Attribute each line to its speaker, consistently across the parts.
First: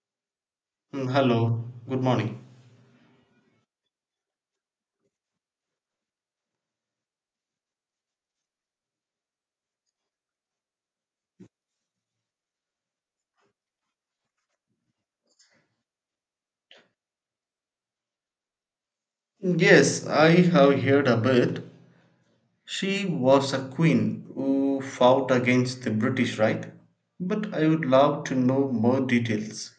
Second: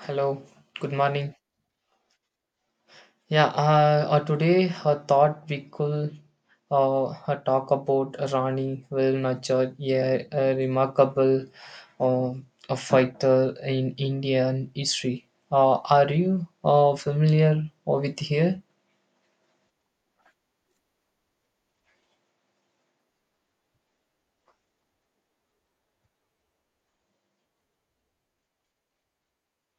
Speaker 1: Hello, good
Speaker 2: Mm,
Speaker 1: morning.
Speaker 2: hello, good morning.
Speaker 1: Yeah, Today I thought we could talk about Rani Will Nachar, yeah, a remarkable uh, a fighter in Indian history. Are you familiar with her?
Speaker 2: Yes, I have heard a bit. She was a queen who fought against the British, right? But I would love to know more details.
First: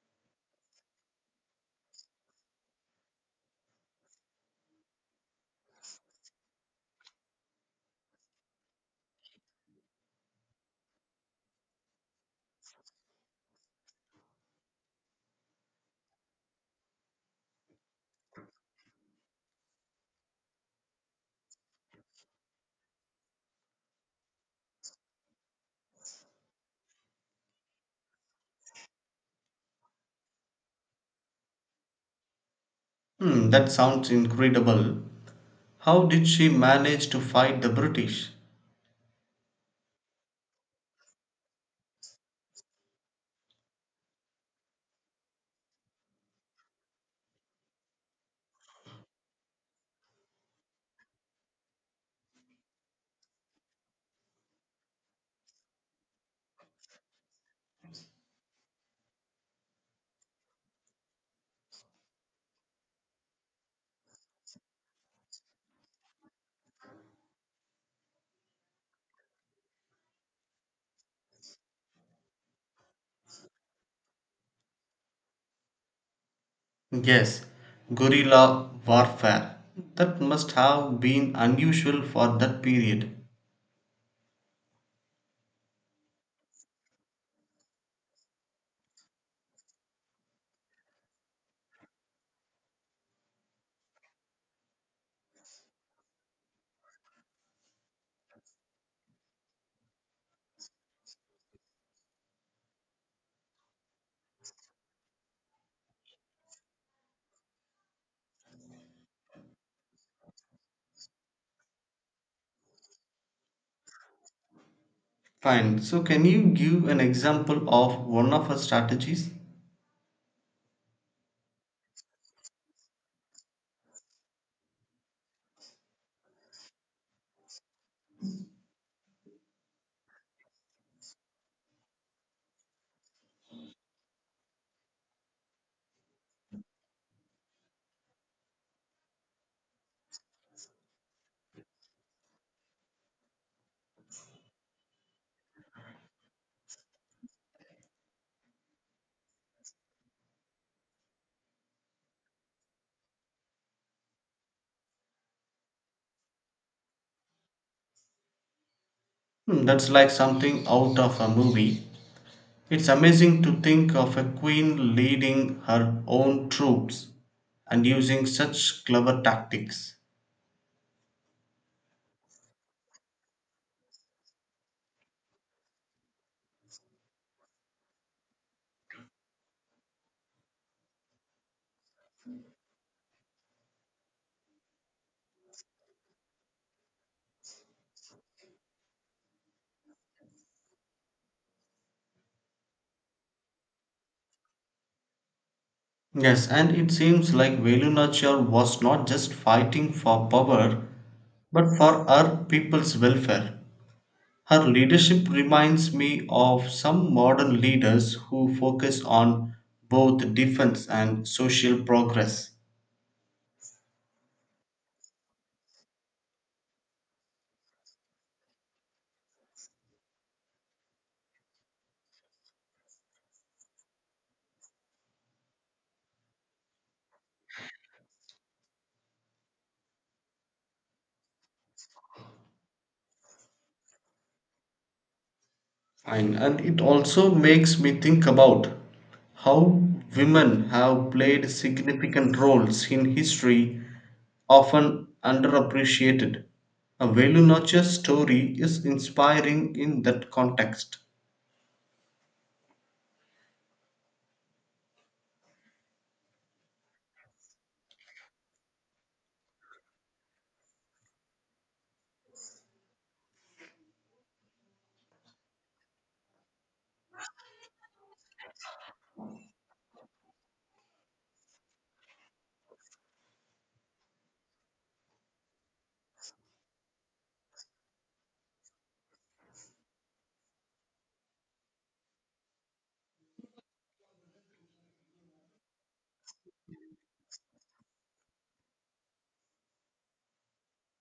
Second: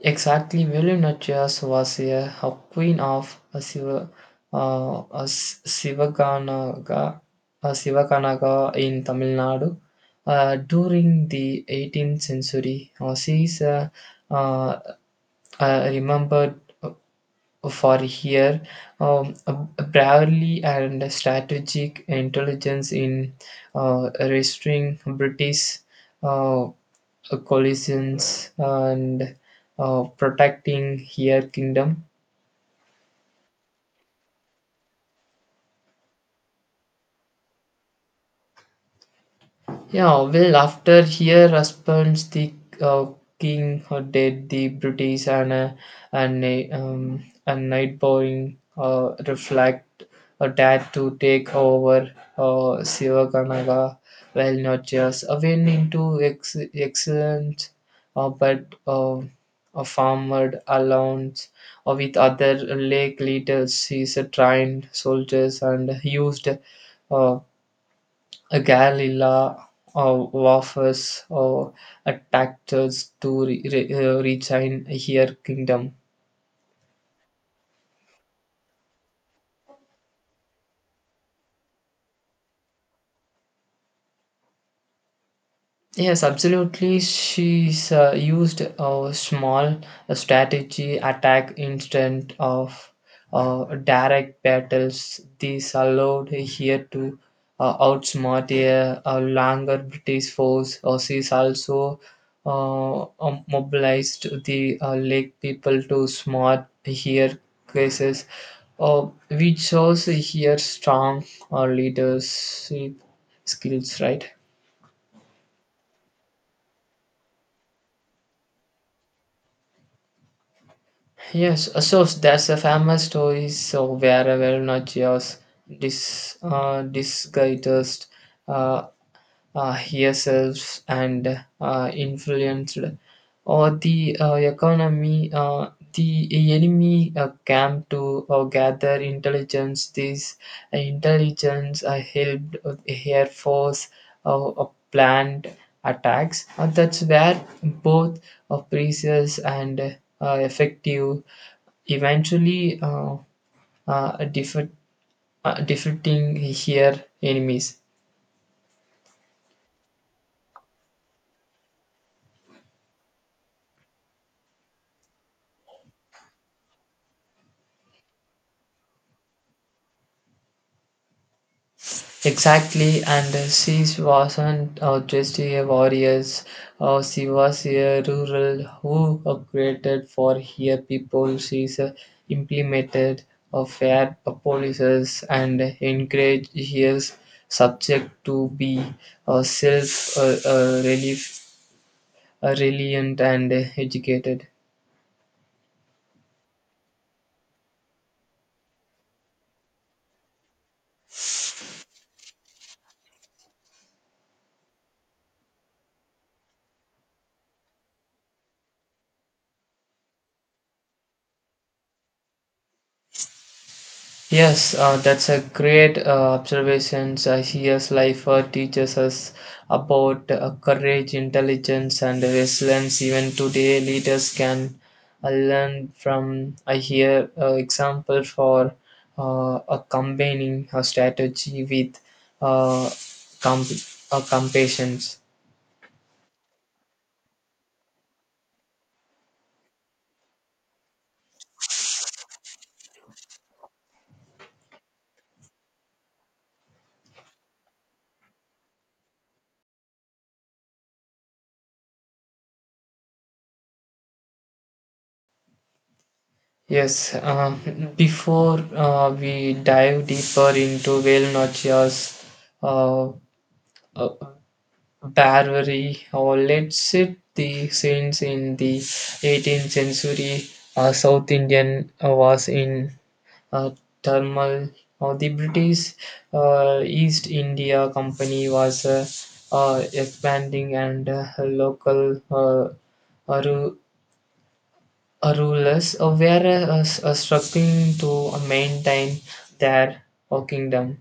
Speaker 1: Exactly, Villeneuve was a queen of a Sivakanaga, a Sivakanaga in Tamil Nadu. During the 18th century, she is uh, remembered for her um, bravery and strategic intelligence in restoring British uh, collisions and protecting her kingdom
Speaker 2: Hmm, that sounds incredible. How did she manage to fight the British?
Speaker 1: Yeah, well, after her husband's the uh, king dead, the British and and night reflect a dad to take over Sivakanaga, well, not just a win into excellence, but a farmer allowance with other lake leaders. She's a trained soldiers and used uh, a Galila or wafers or a Tactus to reach in her kingdom.
Speaker 2: Yes, guerrilla warfare. That must have been unusual for that period.
Speaker 1: Yes, absolutely. She's used a small strategy attack instead of direct battles. This allowed here to outsmart a longer British force. Or she's also mobilized the lake people to smart here cases, which shows here strong leadership skills, right?
Speaker 2: Fine, so can you give an example of one of her strategies?
Speaker 1: Yes, so there's a famous story so where a Varanasias disguised uh, herself and influenced or the economy. The enemy came to gather intelligence. This intelligence helped the air force planned attacks. That's where both precious and effective eventually uh, defeat, defeating her enemies.
Speaker 2: Hmm, that's like something out of a movie. It's amazing to think of a queen leading her own troops and using such clever tactics.
Speaker 1: Exactly, and she wasn't just a warrior, she was a rural who created for her people. She implemented fair policies and encouraged her subject to be self reliant, and educated.
Speaker 2: Yes, and it seems like Velu Nachiyar was not just fighting for power, but for her people's welfare. Her leadership reminds me of some modern leaders who focus on both defense and social progress.
Speaker 1: Yes, that's a great observation. Here's life teaches us about courage, intelligence, and resilience. Even today, leaders can learn from. I hear example for a combining a strategy with uh, compassion.
Speaker 2: Fine. And it also makes me think about how women have played significant roles in history, often underappreciated. A Velu Nachiyar's story is inspiring in that context.
Speaker 1: Yes, before we dive deeper into whale notches, uh, uh, Barbary or let's set the scenes in the 18th century South Indian was in uh, turmoil. The British East India Company was expanding and local ru- rulers were struggling to maintain their kingdom.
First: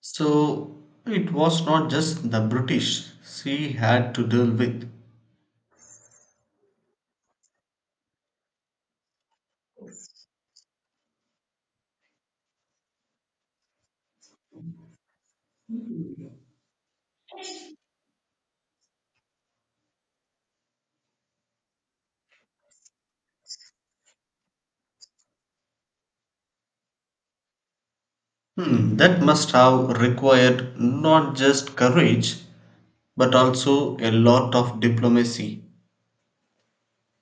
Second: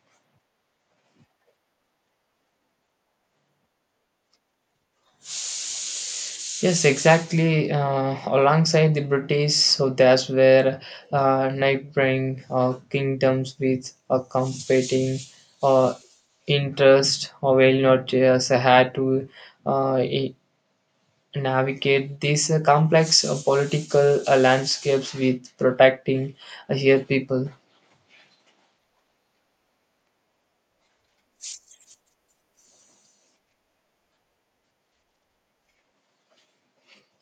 Speaker 2: So it was not just the British she had to deal with.
Speaker 1: Yes, exactly. Alongside the British, so that's where neighboring kingdoms with a competing uh, interest or well not just had to uh, i- navigate these complex political landscapes with protecting her people.
Speaker 2: Hmm, that must have required not just courage but also a lot of diplomacy.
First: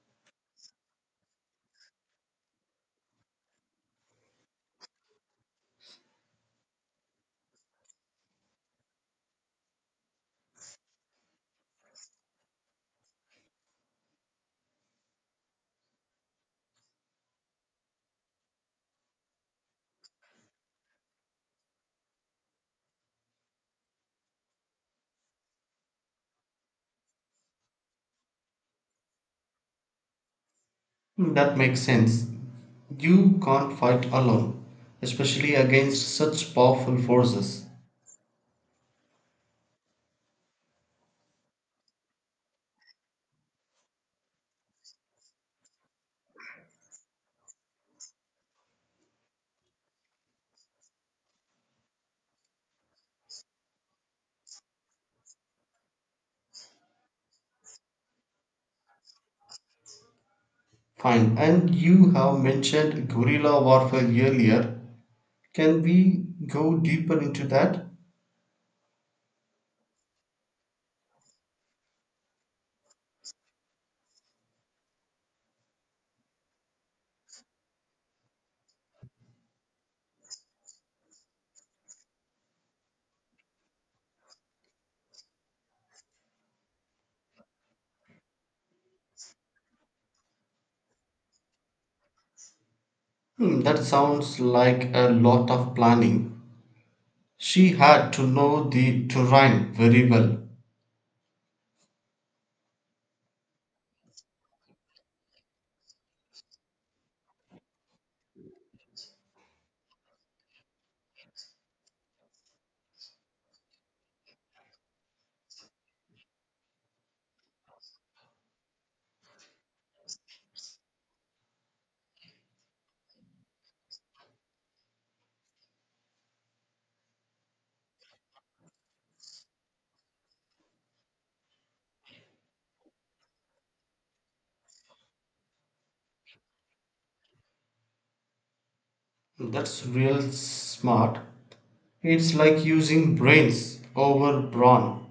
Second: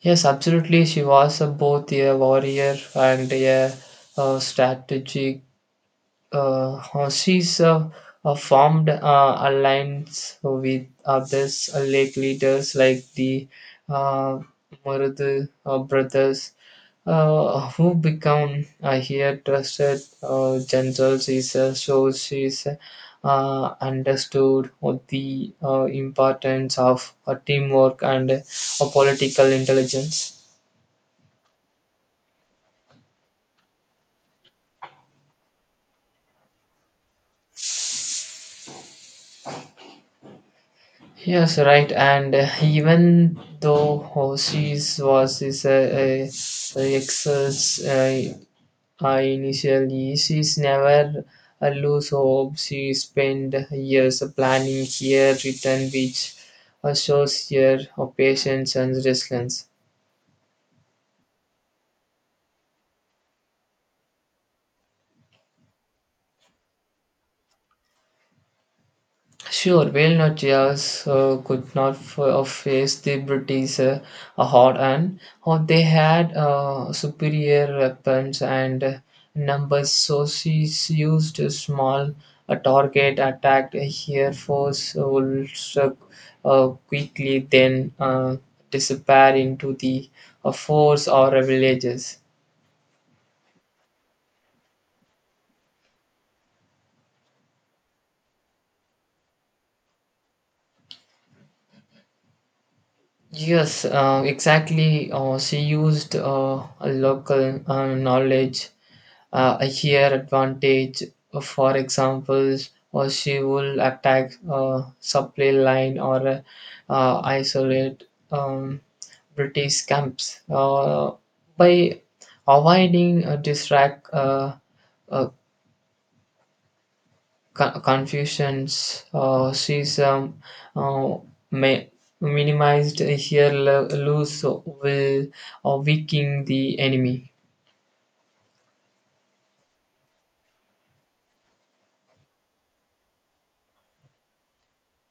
Speaker 1: Yes, absolutely. She was both a warrior and a strategic horses formed alliance with others lake leaders like the uh, Marudu brothers who become here trusted generals is so she's understood what the importance of teamwork and political intelligence.
Speaker 2: Hmm, that makes sense. You can't fight alone, especially against such powerful forces.
Speaker 1: Yes, right. And even though Hoshi's was is a excels initially, she's never lose hope. She spent years planning her return which shows her patience and resilience.
Speaker 2: Fine, and you have mentioned guerrilla warfare earlier. Can we go deeper into that?
Speaker 1: Sure, while not just could not face the British hard and or they had superior weapons and numbers, so she used a small target, attacked here force, will struck quickly, then disappear into the forts or villages.
Speaker 2: Hmm, that sounds like a lot of planning. She had to know the terrain very well.
Speaker 1: Yes, exactly. She used a local knowledge her advantage. For example, or she will attack a supply line or isolate um, British camps by avoiding distract uh, confusions. She's uh, ma- minimized her lose will weakening the enemy.
Speaker 2: That's real smart. It's like using brains over brawn.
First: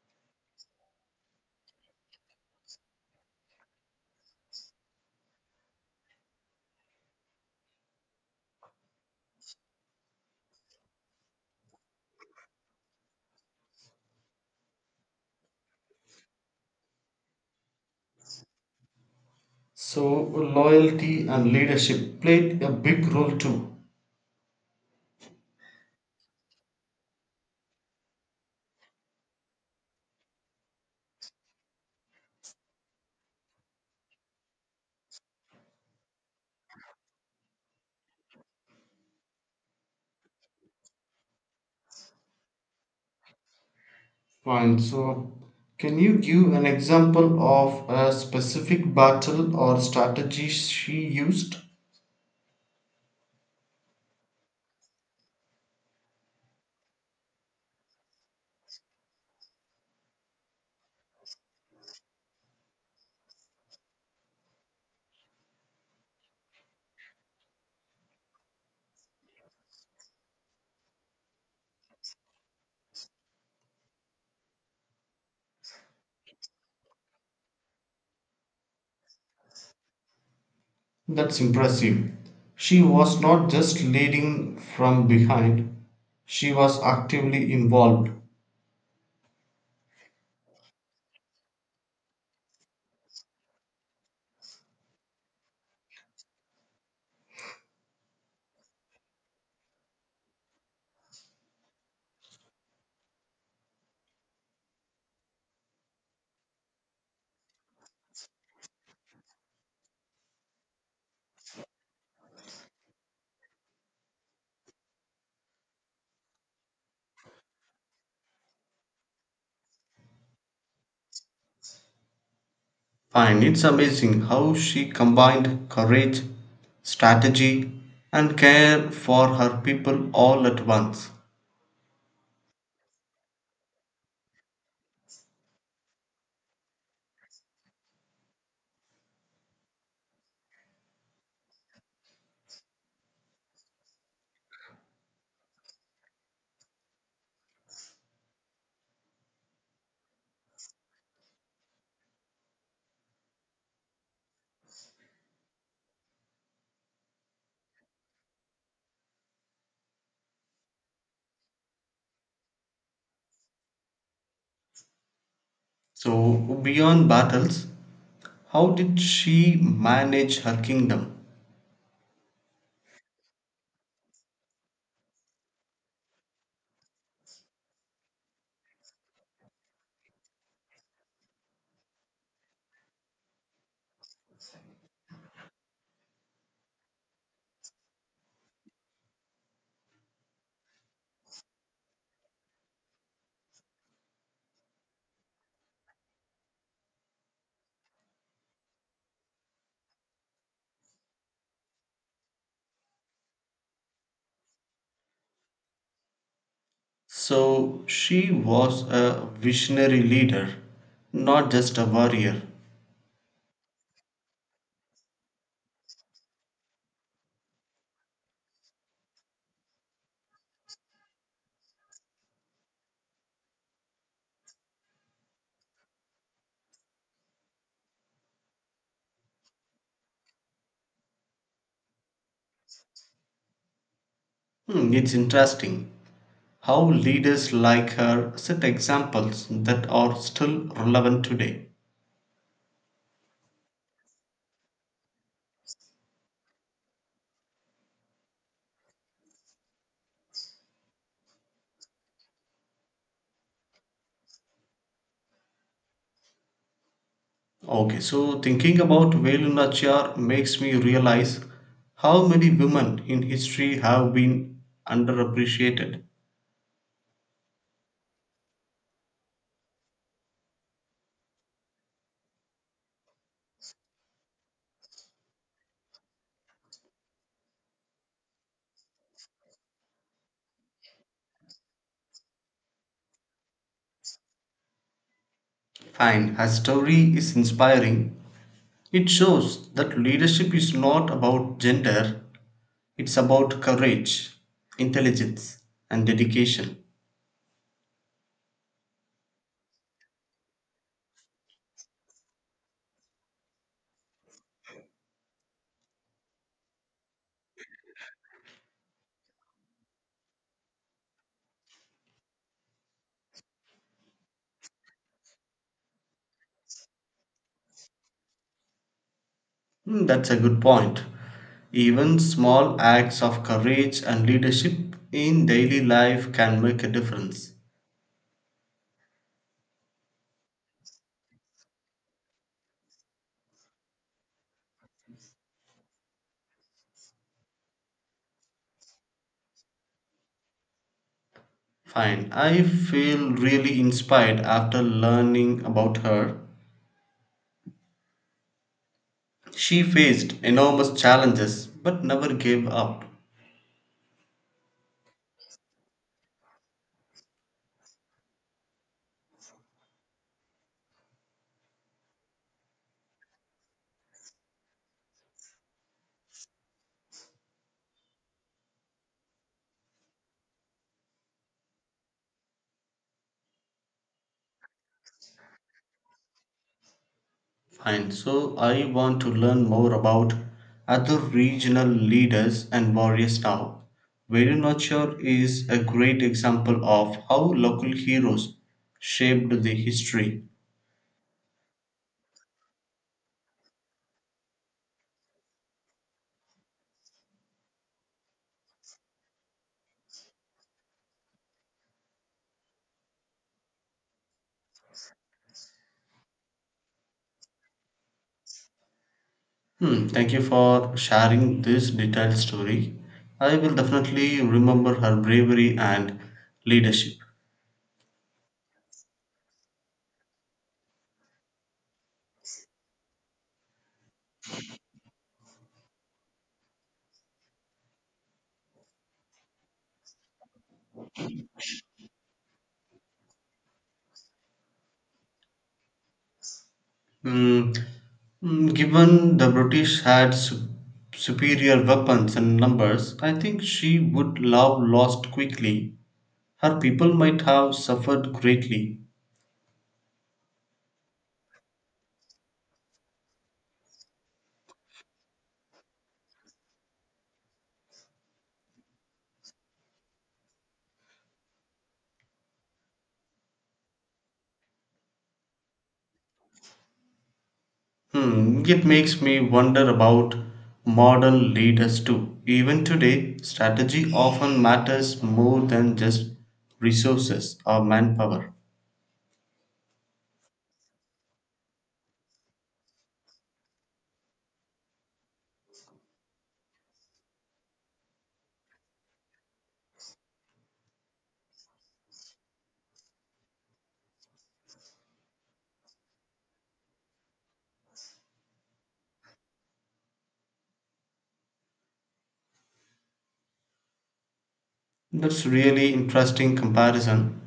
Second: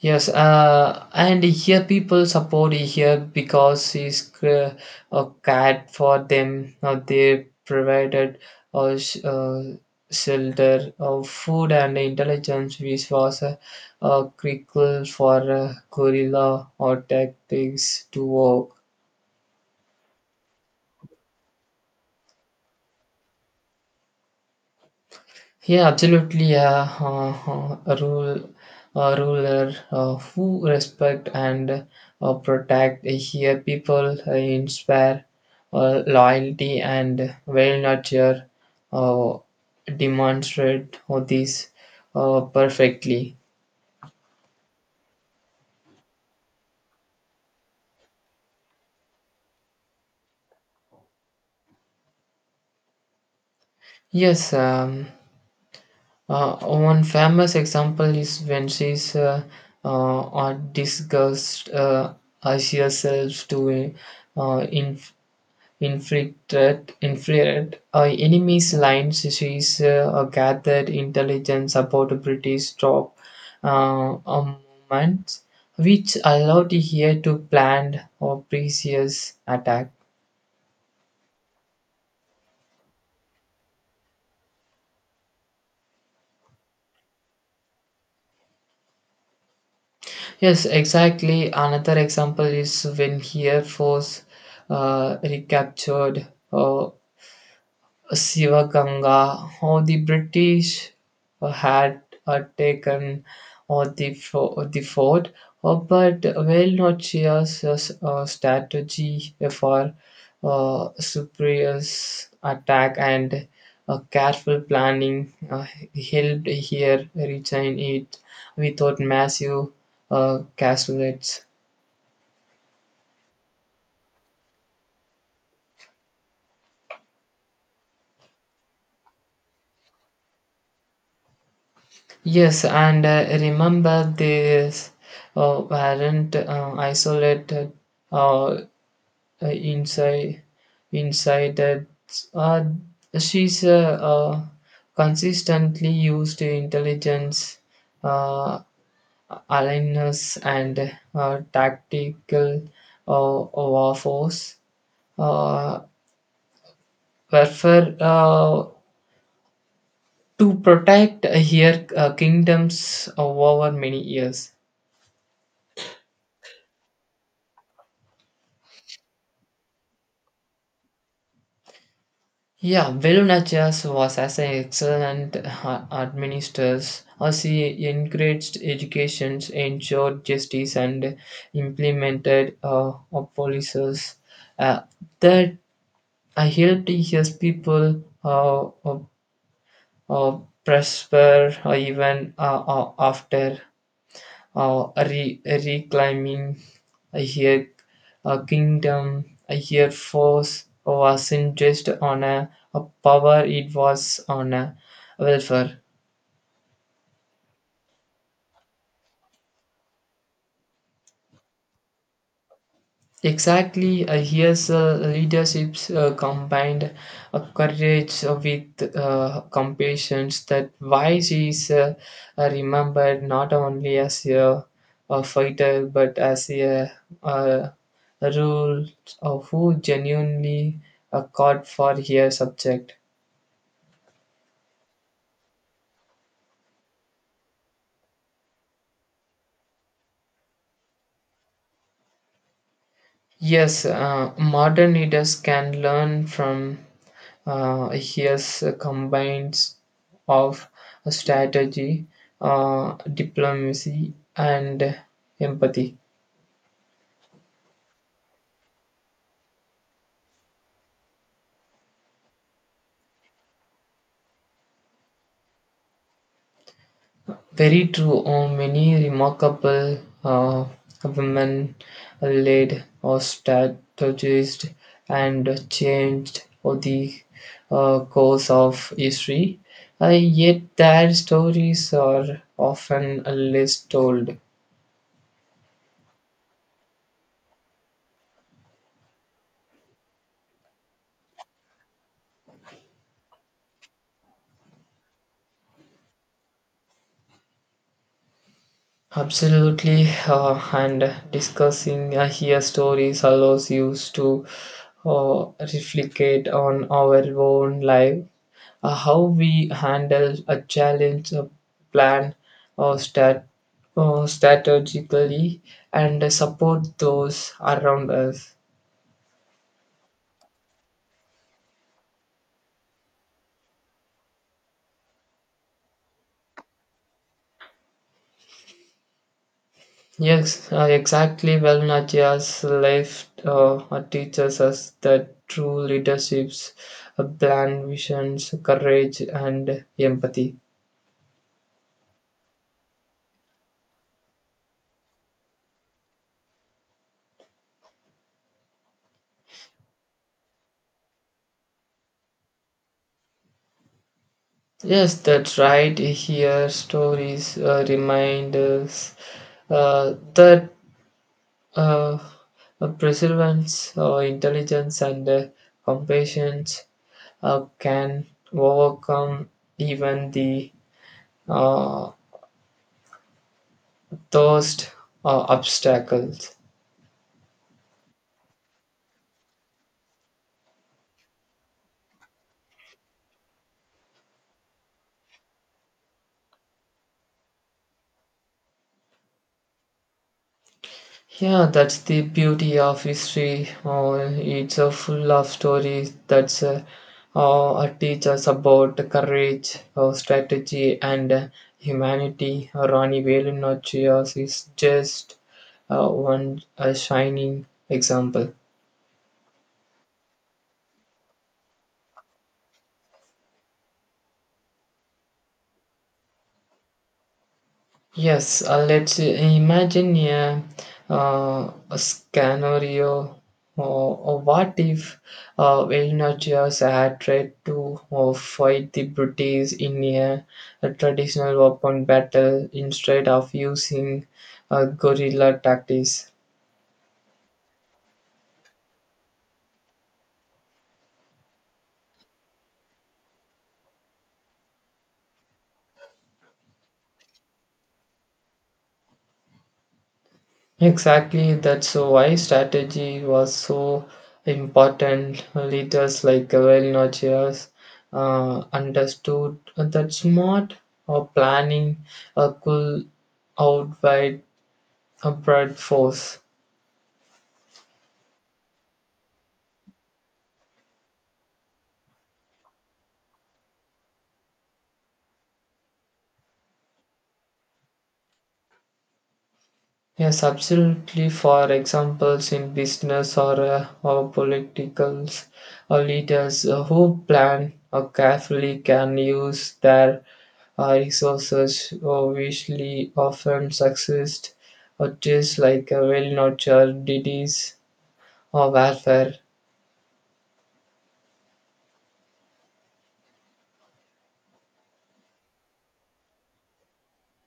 Speaker 1: Yes, and here people support here because he's a cat for them. They provided uh, sh- uh, shelter, food, and intelligence, which was a critical for gorilla or tactics to work.
Speaker 2: So loyalty and leadership played a big role too.
Speaker 1: Yeah, absolutely. Yeah, ruler who respect and protect here people inspire loyalty and well nurture uh, demonstrate all these perfectly.
Speaker 2: Fine. So can you give an example of a specific battle or strategy she used?
Speaker 1: Yes, one famous example is when she's discussed as herself to in infiltrate, infiltrate enemy's lines. She is gathered intelligence about British drop armaments, which allowed here to plan a previous attack.
Speaker 2: That's impressive. She was not just leading from behind, she was actively involved.
Speaker 1: Yes, exactly. Another example is when here force recaptured Sivakanga, or the British had taken the fort, but Velnochia's strategy for superior's attack and careful planning helped here retain it without massive casualties.
Speaker 2: Fine. It's amazing how she combined courage, strategy, and care for her people all at once.
Speaker 1: Yes, and remember these weren't isolated uh, uh, inside inside that uh, she's consistently used intelligence uh, aliveness and tactical uh, war force uh, warfare to protect her kingdoms over many years.
Speaker 2: So, beyond battles, how did she manage her kingdom?
Speaker 1: Yeah, Belunachias was as an excellent administrator as he encouraged education, ensured justice, and implemented policies uh, that helped his people uh, prosper even after reclaiming. I hear a kingdom. I hear force wasn't just on a power; it was on a welfare.
Speaker 2: So she was a visionary leader, not just a warrior.
Speaker 1: Exactly, I hear leaderships combined courage with compassion. That why she is remembered not only as a fighter but as a, uh rules of who genuinely caught for a subject.
Speaker 2: Hmm, it's interesting how leaders like her set examples that are still relevant today.
Speaker 1: Yes, modern leaders can learn from his combines of strategy, diplomacy, and empathy.
Speaker 2: Okay, so thinking about Velu Nachiyar makes me realize how many women in history have been underappreciated.
Speaker 1: Very true. Oh, many remarkable uh, women led or strategized and changed the course of history. Uh, Yet their stories are often less told.
Speaker 2: Fine, her story is inspiring. It shows that leadership is not about gender, it's about courage, intelligence, and dedication.
Speaker 1: Absolutely, and discussing here stories allows you to uh, reflect on our own life. How we handle a challenge, a plan, or stat, strategically, and support those around us.
Speaker 2: Hmm, that's a good point. Even small acts of courage and leadership in daily life can make a difference.
Speaker 1: Yes, exactly. Well, Nadia's life teaches us that true leaderships, plan, visions, courage, and empathy.
Speaker 2: Fine, I feel really inspired after learning about her. She faced enormous challenges but never gave up.
Speaker 1: Yes, that's right. Here, stories remind us that uh, perseverance, intelligence, and compassion can overcome even the uh, thirst obstacles.
Speaker 2: Fine. So I want to learn more about other regional leaders and warriors now. Velu is a great example of how local heroes shaped the history.
Speaker 1: Yeah, that's the beauty of history. It's full of stories that teach us about courage, strategy, and humanity. Rani Velu Nachiyar is just one shining example.
Speaker 2: Hmm, thank you for sharing this detailed story. I will definitely remember her bravery and leadership.
Speaker 1: Yes, let's imagine a scenario. Or what if Vilnius had tried to fight the British in a traditional weapon battle instead of using guerrilla tactics?
Speaker 2: Hmm, mm, given the British had superior weapons and numbers, I think she would love lost quickly. Her people might have suffered greatly.
Speaker 1: Exactly, that's why strategy was so important. Leaders like Gavalinacius understood that smart or planning could outweigh a broad force.
Speaker 2: Hmm, it makes me wonder about modern leaders too. Even today, strategy often matters more than just resources or manpower.
Speaker 1: Yes, absolutely. For examples in business or politicals, or leaders who plan carefully can use their resources which often subsist just like a well-nurtured deities or warfare.
Speaker 2: That's really interesting comparison.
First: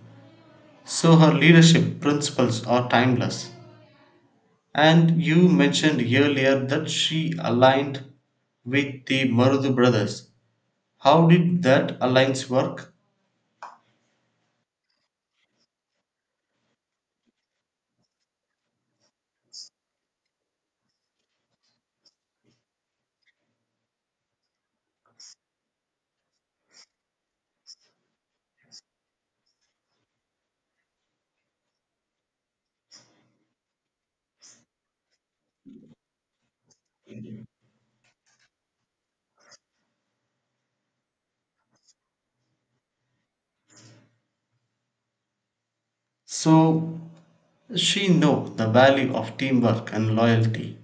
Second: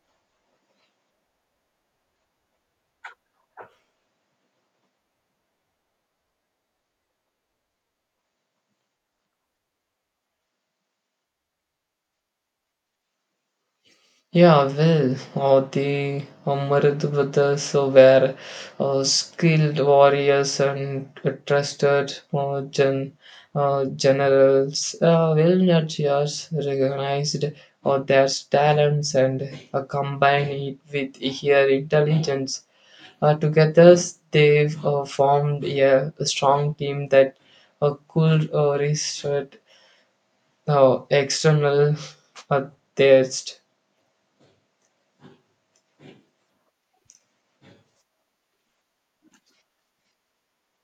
Speaker 2: So her leadership principles are timeless. And you mentioned earlier that she aligned with the Marudu brothers. How did that alliance work?
Speaker 1: Yeah, well, or the Amarad brothers were skilled warriors and trusted generals. Well, nurturers recognized their talents and combined it with their intelligence. Together, they've formed a strong team that could resist external uh, test.
Speaker 2: So she know the value of teamwork and loyalty.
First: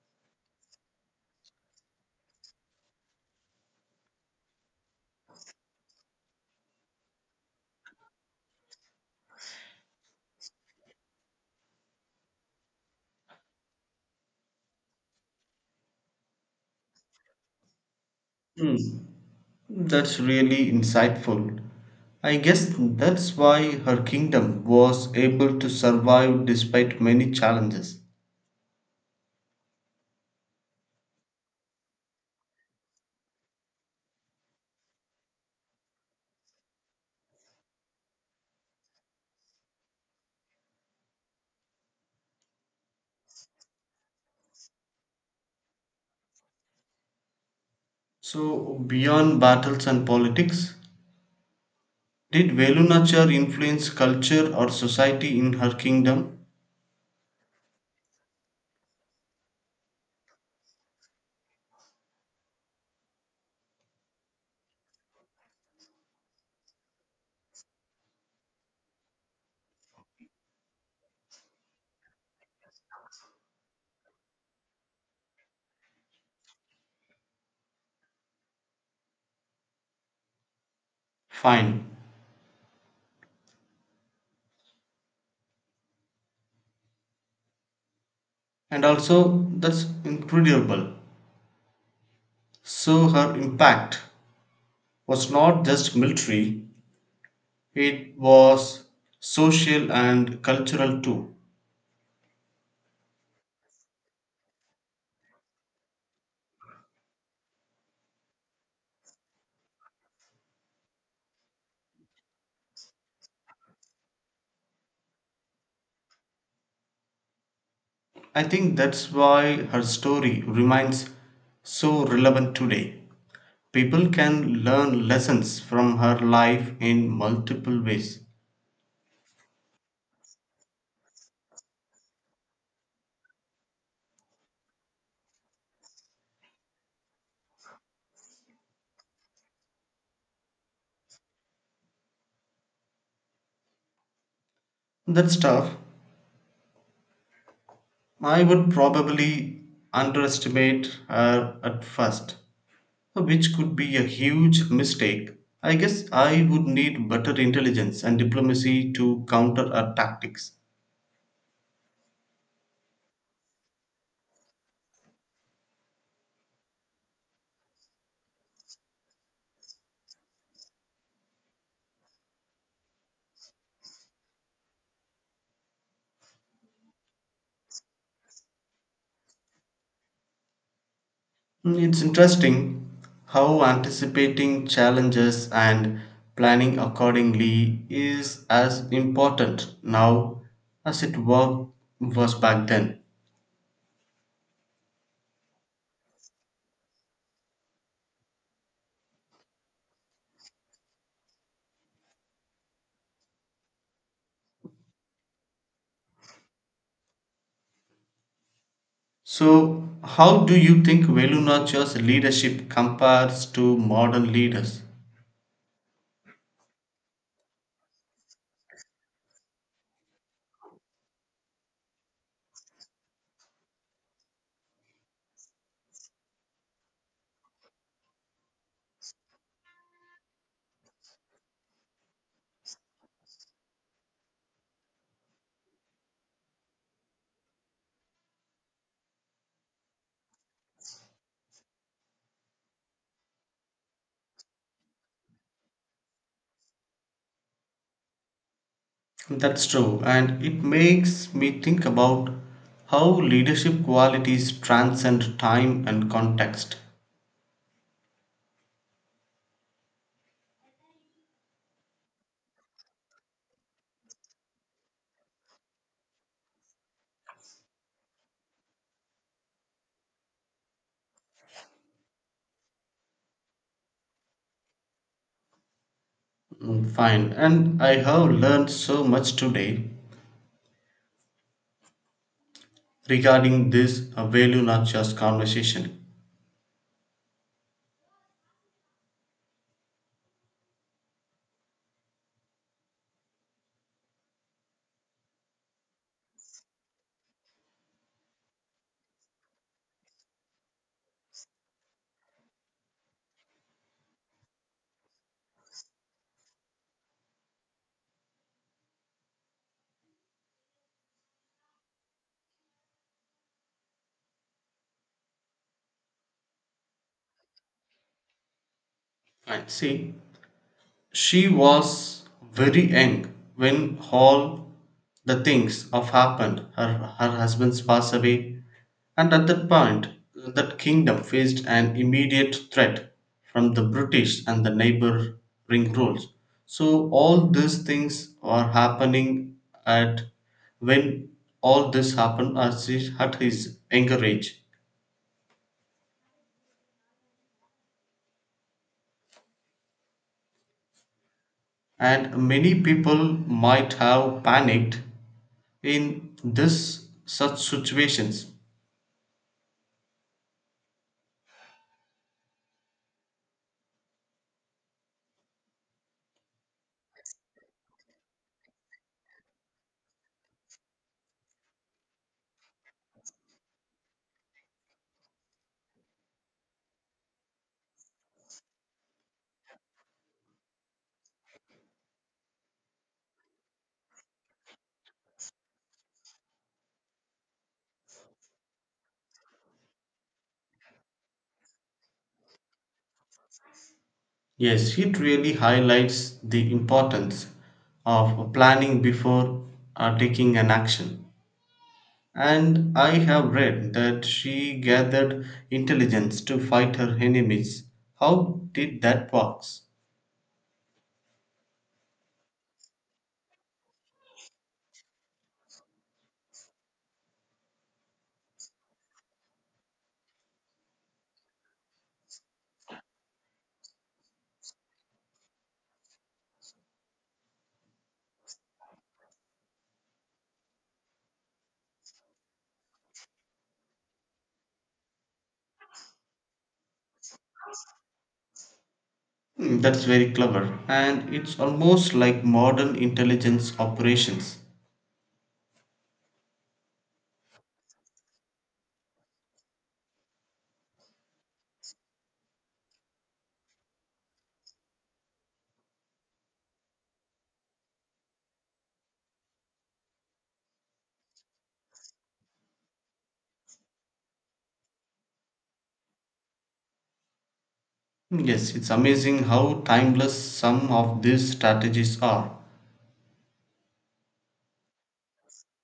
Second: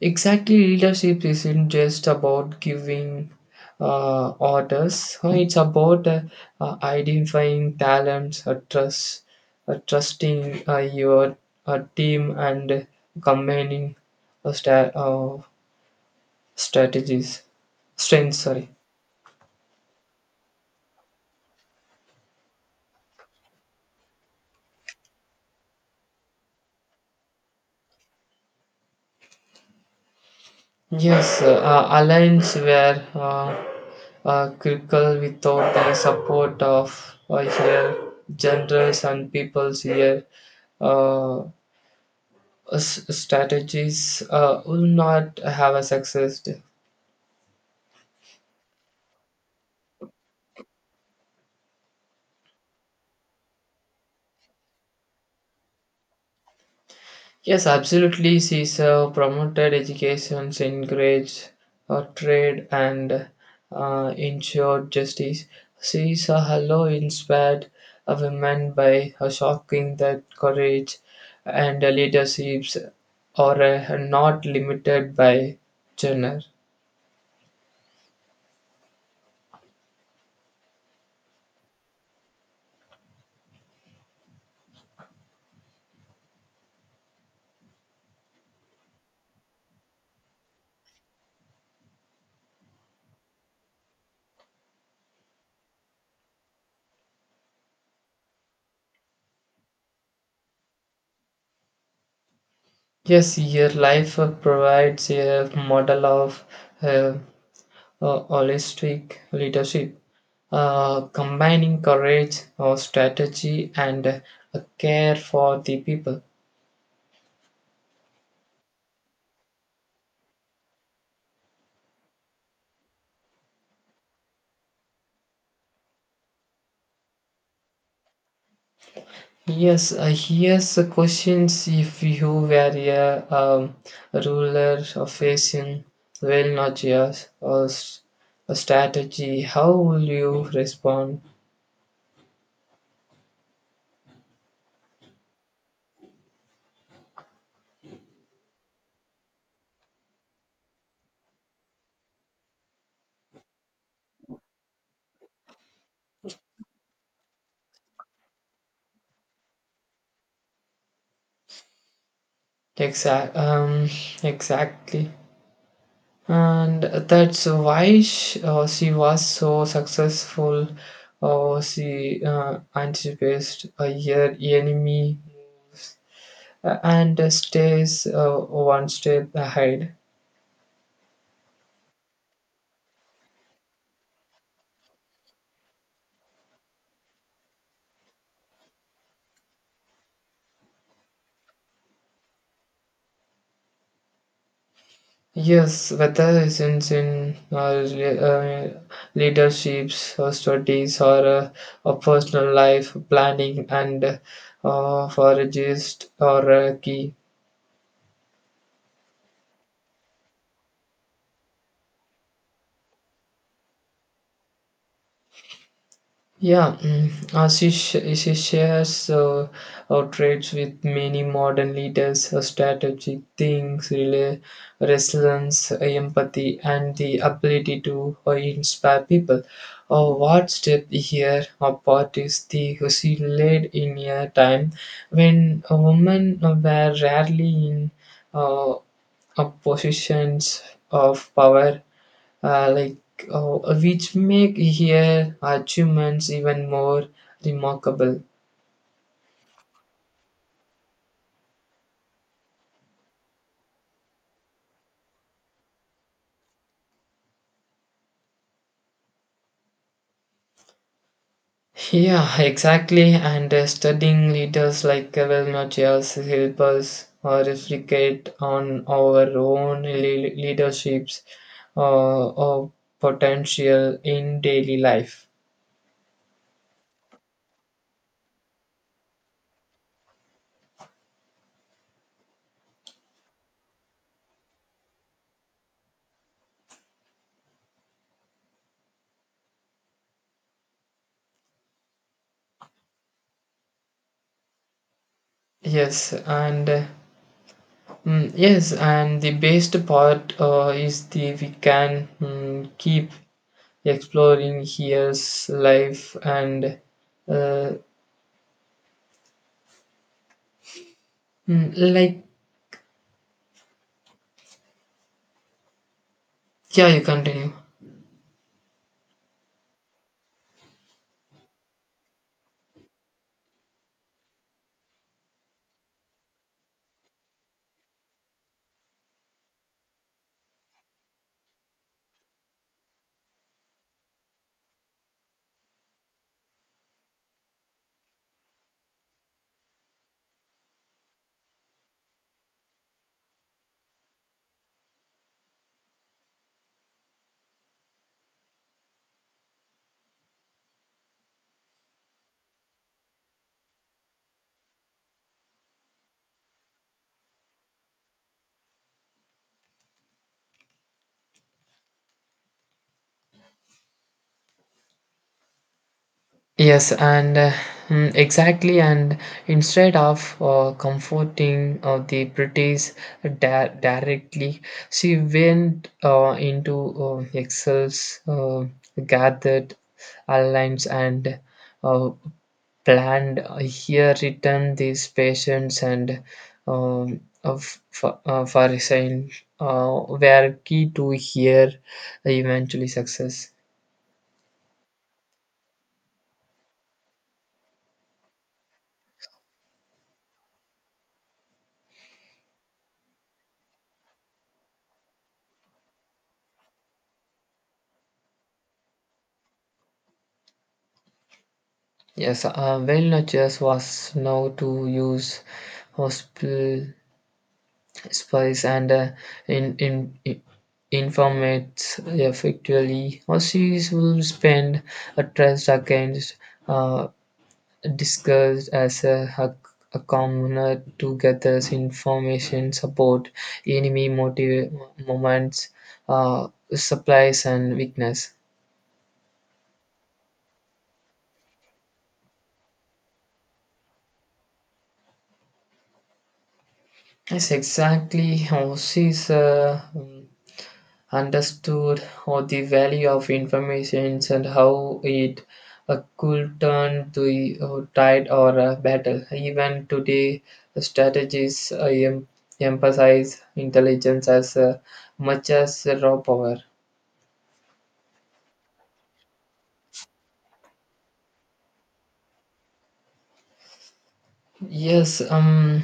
Speaker 1: Exactly, leadership isn't just about giving orders. It's about identifying talents, trusting your team, and combining uh, sta- uh, strategies, strengths. Sorry.
Speaker 2: Hmm, that's really insightful. I guess that's why her kingdom was able to survive despite many challenges.
Speaker 1: Yes, alliance were critical without the support of here generals and peoples here. Uh, Strategies will not have a success.
Speaker 2: So, beyond battles and politics, did Velunachar influence culture or society in her kingdom?
Speaker 1: Yes, absolutely. She's promoted education, encouraged trade, and ensured justice. She's a hello inspired a woman by her shocking that courage and leaderships are not limited by gender.
Speaker 2: Fine. And also, that's incredible. So, her impact was not just military, it was social and cultural too.
Speaker 1: Yes, your life provides a model of uh, holistic leadership. Combining courage or strategy and a care for the people.
Speaker 2: I think that's why her story remains so relevant today. People can learn lessons from her life in multiple ways.
Speaker 1: Yes, here's a question, if you were a, um, ruler of facing well not yes or a strategy, how will you respond?
Speaker 2: That's tough. I would probably underestimate her at first, which could be a huge mistake. I guess I would need better intelligence and diplomacy to counter her tactics.
Speaker 1: Exact, um, exactly. And that's why she was so successful. She anticipates her enemy moves and stays one step ahead.
Speaker 2: Mm, it's interesting how anticipating challenges and planning accordingly is as important now as was back then.
Speaker 1: Yes, whether it's in leaderships, or studies, or a personal life planning, and for a gist or a key.
Speaker 2: So, how do you think Velu Nachiar's leadership compares to modern leaders?
Speaker 1: Yeah, Ashish shares our traits with many modern leaders, strategic things, resilience, empathy, and the ability to inspire people. What step here apart is the who she led in a time when women were rarely in uh, positions of power like which make her achievements even more remarkable.
Speaker 2: That's true, and it makes me think about how leadership qualities transcend time and context.
Speaker 1: Yeah, exactly. And studying leaders like well not just help us reflect on our own leaderships or potential in daily life.
Speaker 2: Mm, fine, and I have learned so much today regarding this Velu Nachiar's conversation.
Speaker 1: Yes, and yes, and the best part is the we can keep exploring his life and uh, like yeah you continue.
Speaker 2: And see, she was very young when all the things have happened. Her husband's passed away, and at that point, that kingdom faced an immediate threat from the British and the neighboring rules. So, all these things are happening at when all this happened as his at his younger age, and many people might have panicked in this such situations.
Speaker 1: Yes, and exactly, and instead of comforting the British directly, she went into Excel's gathered alliance and uh, planned here return these patients and for resign were key to here eventually success.
Speaker 2: Yes, it really highlights the importance of planning before taking an action. And I have read that she gathered intelligence to fight her enemies. How did that works?
Speaker 1: Yes, well nurtures was now to use hospital spies and in informates effectively or she will spend a trust against uh, discussed as a a commoner to gather information, support enemy motive, moments, uh, supplies, and weakness.
Speaker 2: Hmm, that's very clever and it's almost like modern intelligence operations.
Speaker 1: Yes, exactly how she's understood how the value of information and how it could turn the tide or a battle. Even today, strategies emphasize intelligence as much as raw power.
Speaker 2: Yes, it's amazing how timeless some of these strategies are.
Speaker 1: Yes,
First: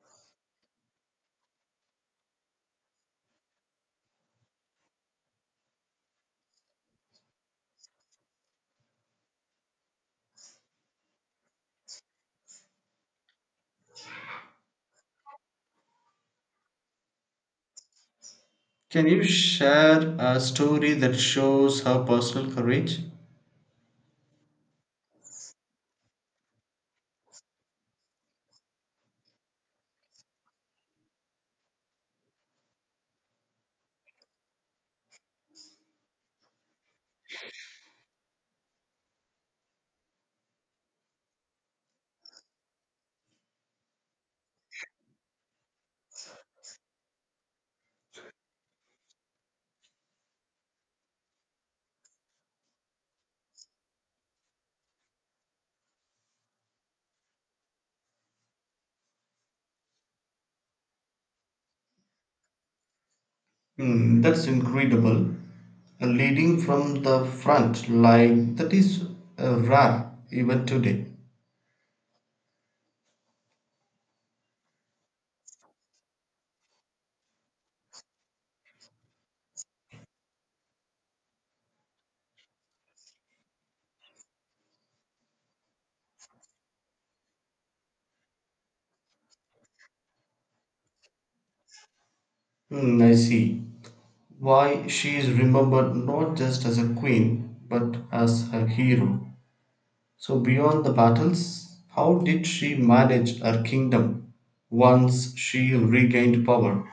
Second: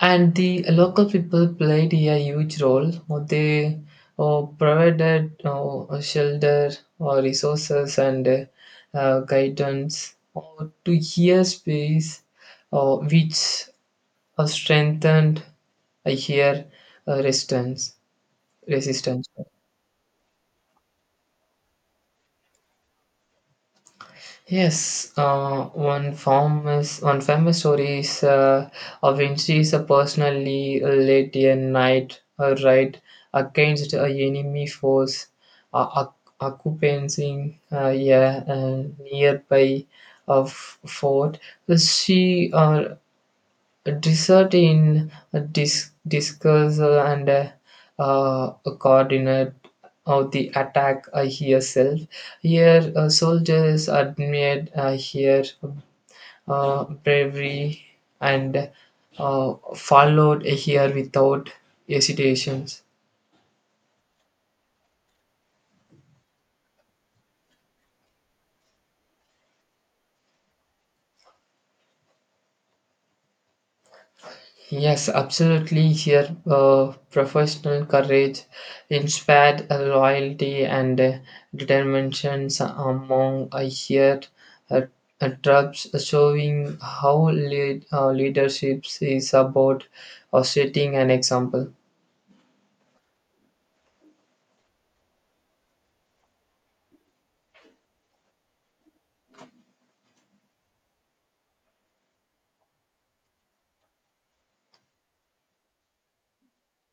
Speaker 1: and the local people played a huge role. They provided shelter or resources and guidance to here space, which strengthened here resistance.
Speaker 2: Can you
Speaker 1: Resistance.
Speaker 2: share a story that shows her personal courage?
Speaker 1: Yes, one famous story is of Vinci is a personally late a night ride against a enemy force occupying yeah, a nearby of fort. She Desert in a discuss and a coordinate of the attack here self. Here soldiers admired here bravery and followed here without hesitations.
Speaker 2: Hmm, that's incredible. A leading from the front, like that is rare even today.
Speaker 1: Yes, absolutely. Here, professional courage inspired loyalty and determination among a here, uh, tribes, showing how leadership is about setting an example.
Speaker 2: Hmm, I see. Why she is remembered not just as a queen but as a hero. So, beyond the battles, how did she manage her kingdom once she regained power?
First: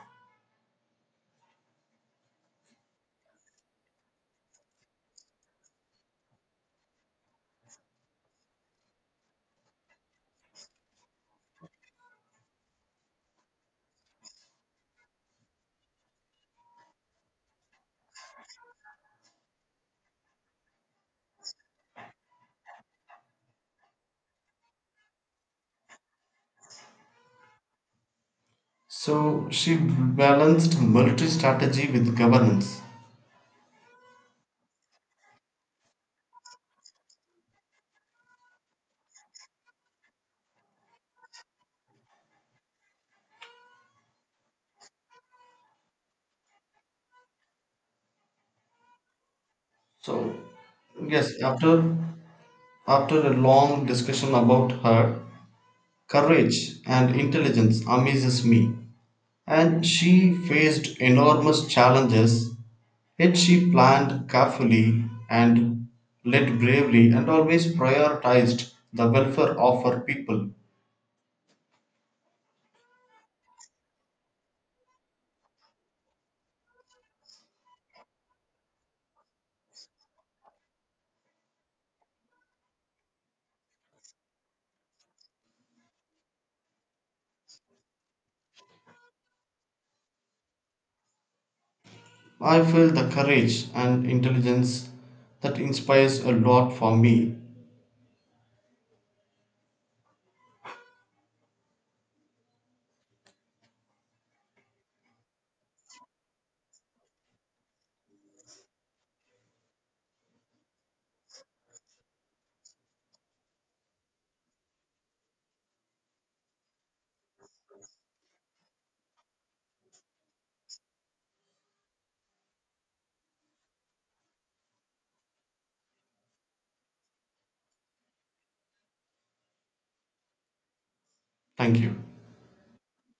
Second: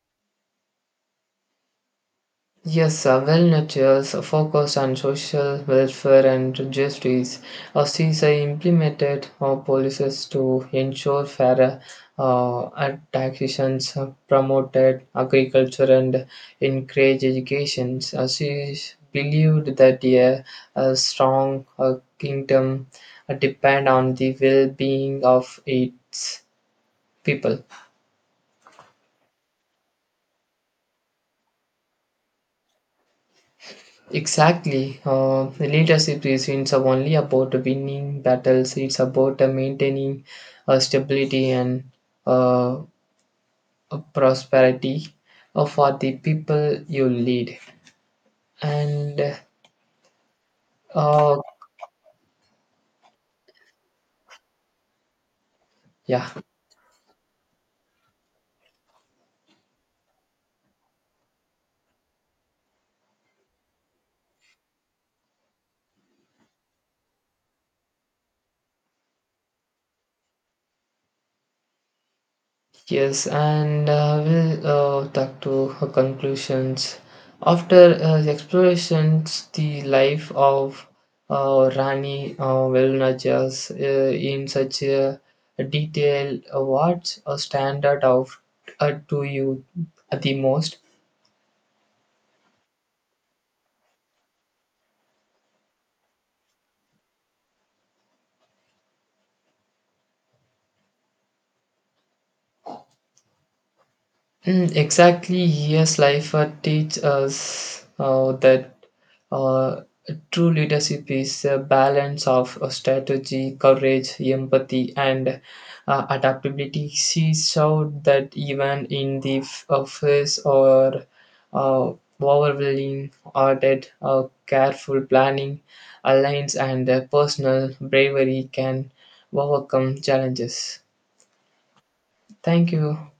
Speaker 1: Yes, well-nurtures a focus on social welfare and justice. Since implemented policies to ensure fairer and taxations, promoted agriculture, and encourage education. She believed that a strong kingdom depend on the well-being of its people.
Speaker 2: So, she balanced military strategy with governance.
Speaker 1: Exactly. The leadership isn't only about winning battles, it's about maintaining stability and uh, prosperity for the people you lead. And
Speaker 2: So,
Speaker 1: uh,
Speaker 2: yes, after a long discussion about her
Speaker 1: yeah,
Speaker 2: courage and intelligence, amazes me. And she faced enormous challenges. Yet she planned carefully and led bravely and always prioritized the welfare of her people.
Speaker 1: Yes, and we will talk to her conclusions. After the explorations, the life of Rani Velunajas in such a detail, what a standard out of, to you the most?
Speaker 2: I feel the courage and intelligence that inspires a lot for me.
Speaker 1: Exactly, yes, life teach us that Uh, true leadership is a balance of strategy, courage, empathy, and adaptability. She showed that even in the face or uh, overwhelming audit, careful planning, alliance, and personal bravery can overcome challenges.
Speaker 2: Thank you.
Speaker 1: Thank you.